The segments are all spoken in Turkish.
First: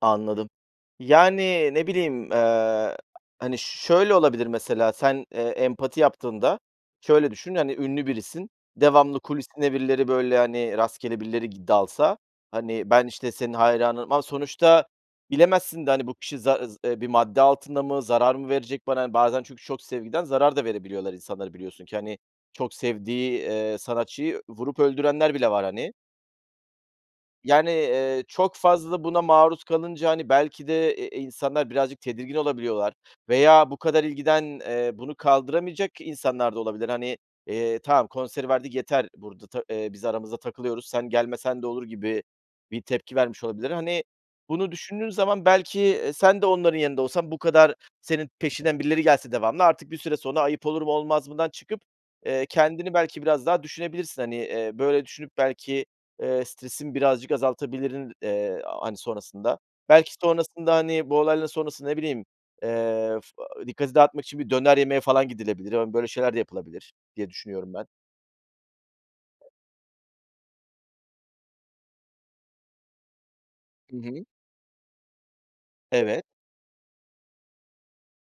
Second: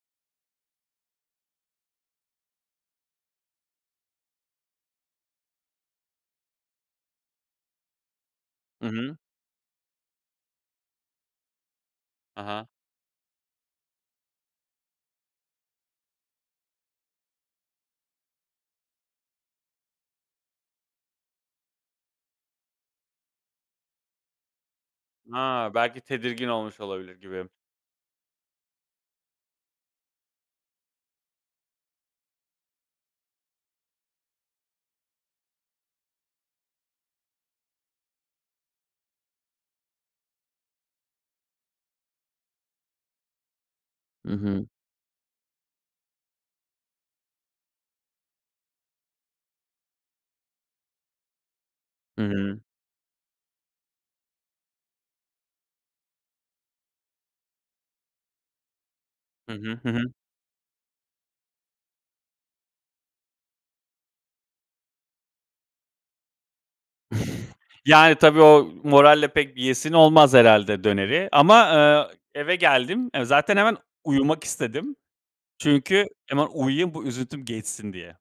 Anladım. Yani, ne bileyim, eee, hani, şöyle olabilir mesela, sen, eee, empati yaptığında şöyle düşün, hani, ünlü birisin, Hı hı. devamlı kulisine birileri, böyle, hani, rastgele birileri gi dalsa, Ha ha. hani, ben, işte, senin hayranınım ama sonuçta bilemezsin de, hani, bu kişi zaz eee, bir madde altında mı, zarar mı verecek bana? Bazen çünkü çok sevgiden zarar da verebiliyorlar insanlara, biliyorsun ki, hani, çok sevdiği, eee, sanatçıyı vurup öldürenler bile var, A! hani. Belki tedirgin olmuş olabilir gibi. Yani, eee, çok fazla buna maruz kalınca, hani, belki de, eee, insanlar birazcık tedirgin olabiliyorlar veya bu kadar ilgiden, eee, bunu kaldıramayacak insanlar da olabilir. Hani, eee, tamam, konseri verdik, yeter, burada ta biz aramızda takılıyoruz, sen gelmesen de olur, gibi bir tepki vermiş olabilir. Hani, Hı hı. bunu düşündüğün zaman belki, eee, sen de onların yerinde olsan bu kadar senin peşinden birileri gelse devamlı artık bir süre sonra ayıp olur mu, olmaz mıdan çıkıp, eee, Hı. kendini belki biraz daha düşünebilirsin. Hani, eee, böyle, düşünüp belki, eee, stresin birazcık azaltabilirdin, hani, Hı sonrasında. hı. Hı hı. Belki sonrasında, hani, bu olayların sonrası, ne bileyim, eee, fı dikkati dağıtmak için bir döner yemeye falan gidilebilir. Hani, böyle şeyler de yapılabilir diye düşünüyorum ben. Yani, tabii, o moralle pek bir yiyesin olmaz herhâlde döneri ama, aaa, eve geldim. Eee, zaten hemen Hı hı. uyumak istedim. Çünkü Evet. hemen uyuyayım, bu üzüntüm geçsin diye.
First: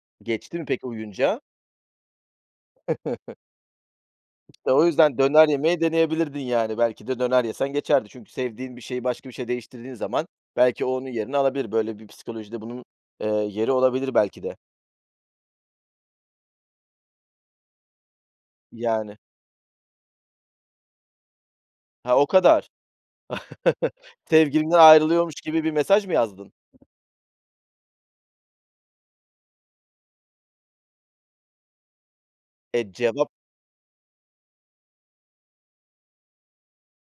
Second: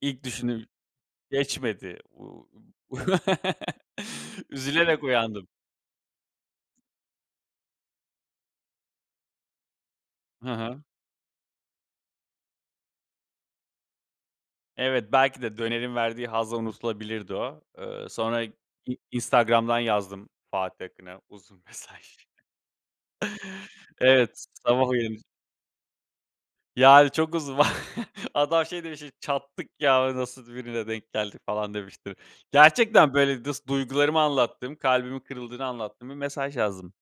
İlk Geçti mi düşündüğüm. peki, uyuyunca? Geçmedi, uuu, İşte, o üzülerek yüzden döner uyandım. yemeyi deneyebilirdin, yani, belki de döner yesen geçerdi. Çünkü sevdiğin bir şeyi başka bir şeye değiştirdiğin zaman Hı hı. belki o onun yerini alabilir. Böyle bir psikolojide bunun, eee, yeri olabilir, belki de. Evet, belki de dönerin verdiği hazla unutulabilirdi o. Eee, sonra I Yani. Instagram'dan yazdım Fatih Akın'a uzun Ha, mesaj. o kadar. Evet, s Sevgilinden sabah uyanı ayrılıyormuş gibi bir mesaj mı yazdın? Yani, çok uzun. Adam, şey, demiştir, "Çattık ya, nasıl birine denk geldik?" falan, demiştir. Eee, Gerçekten, cevap böyle, dıs duygularımı anlattığım, kalbimin kırıldığını anlattığım bir mesaj yazdım.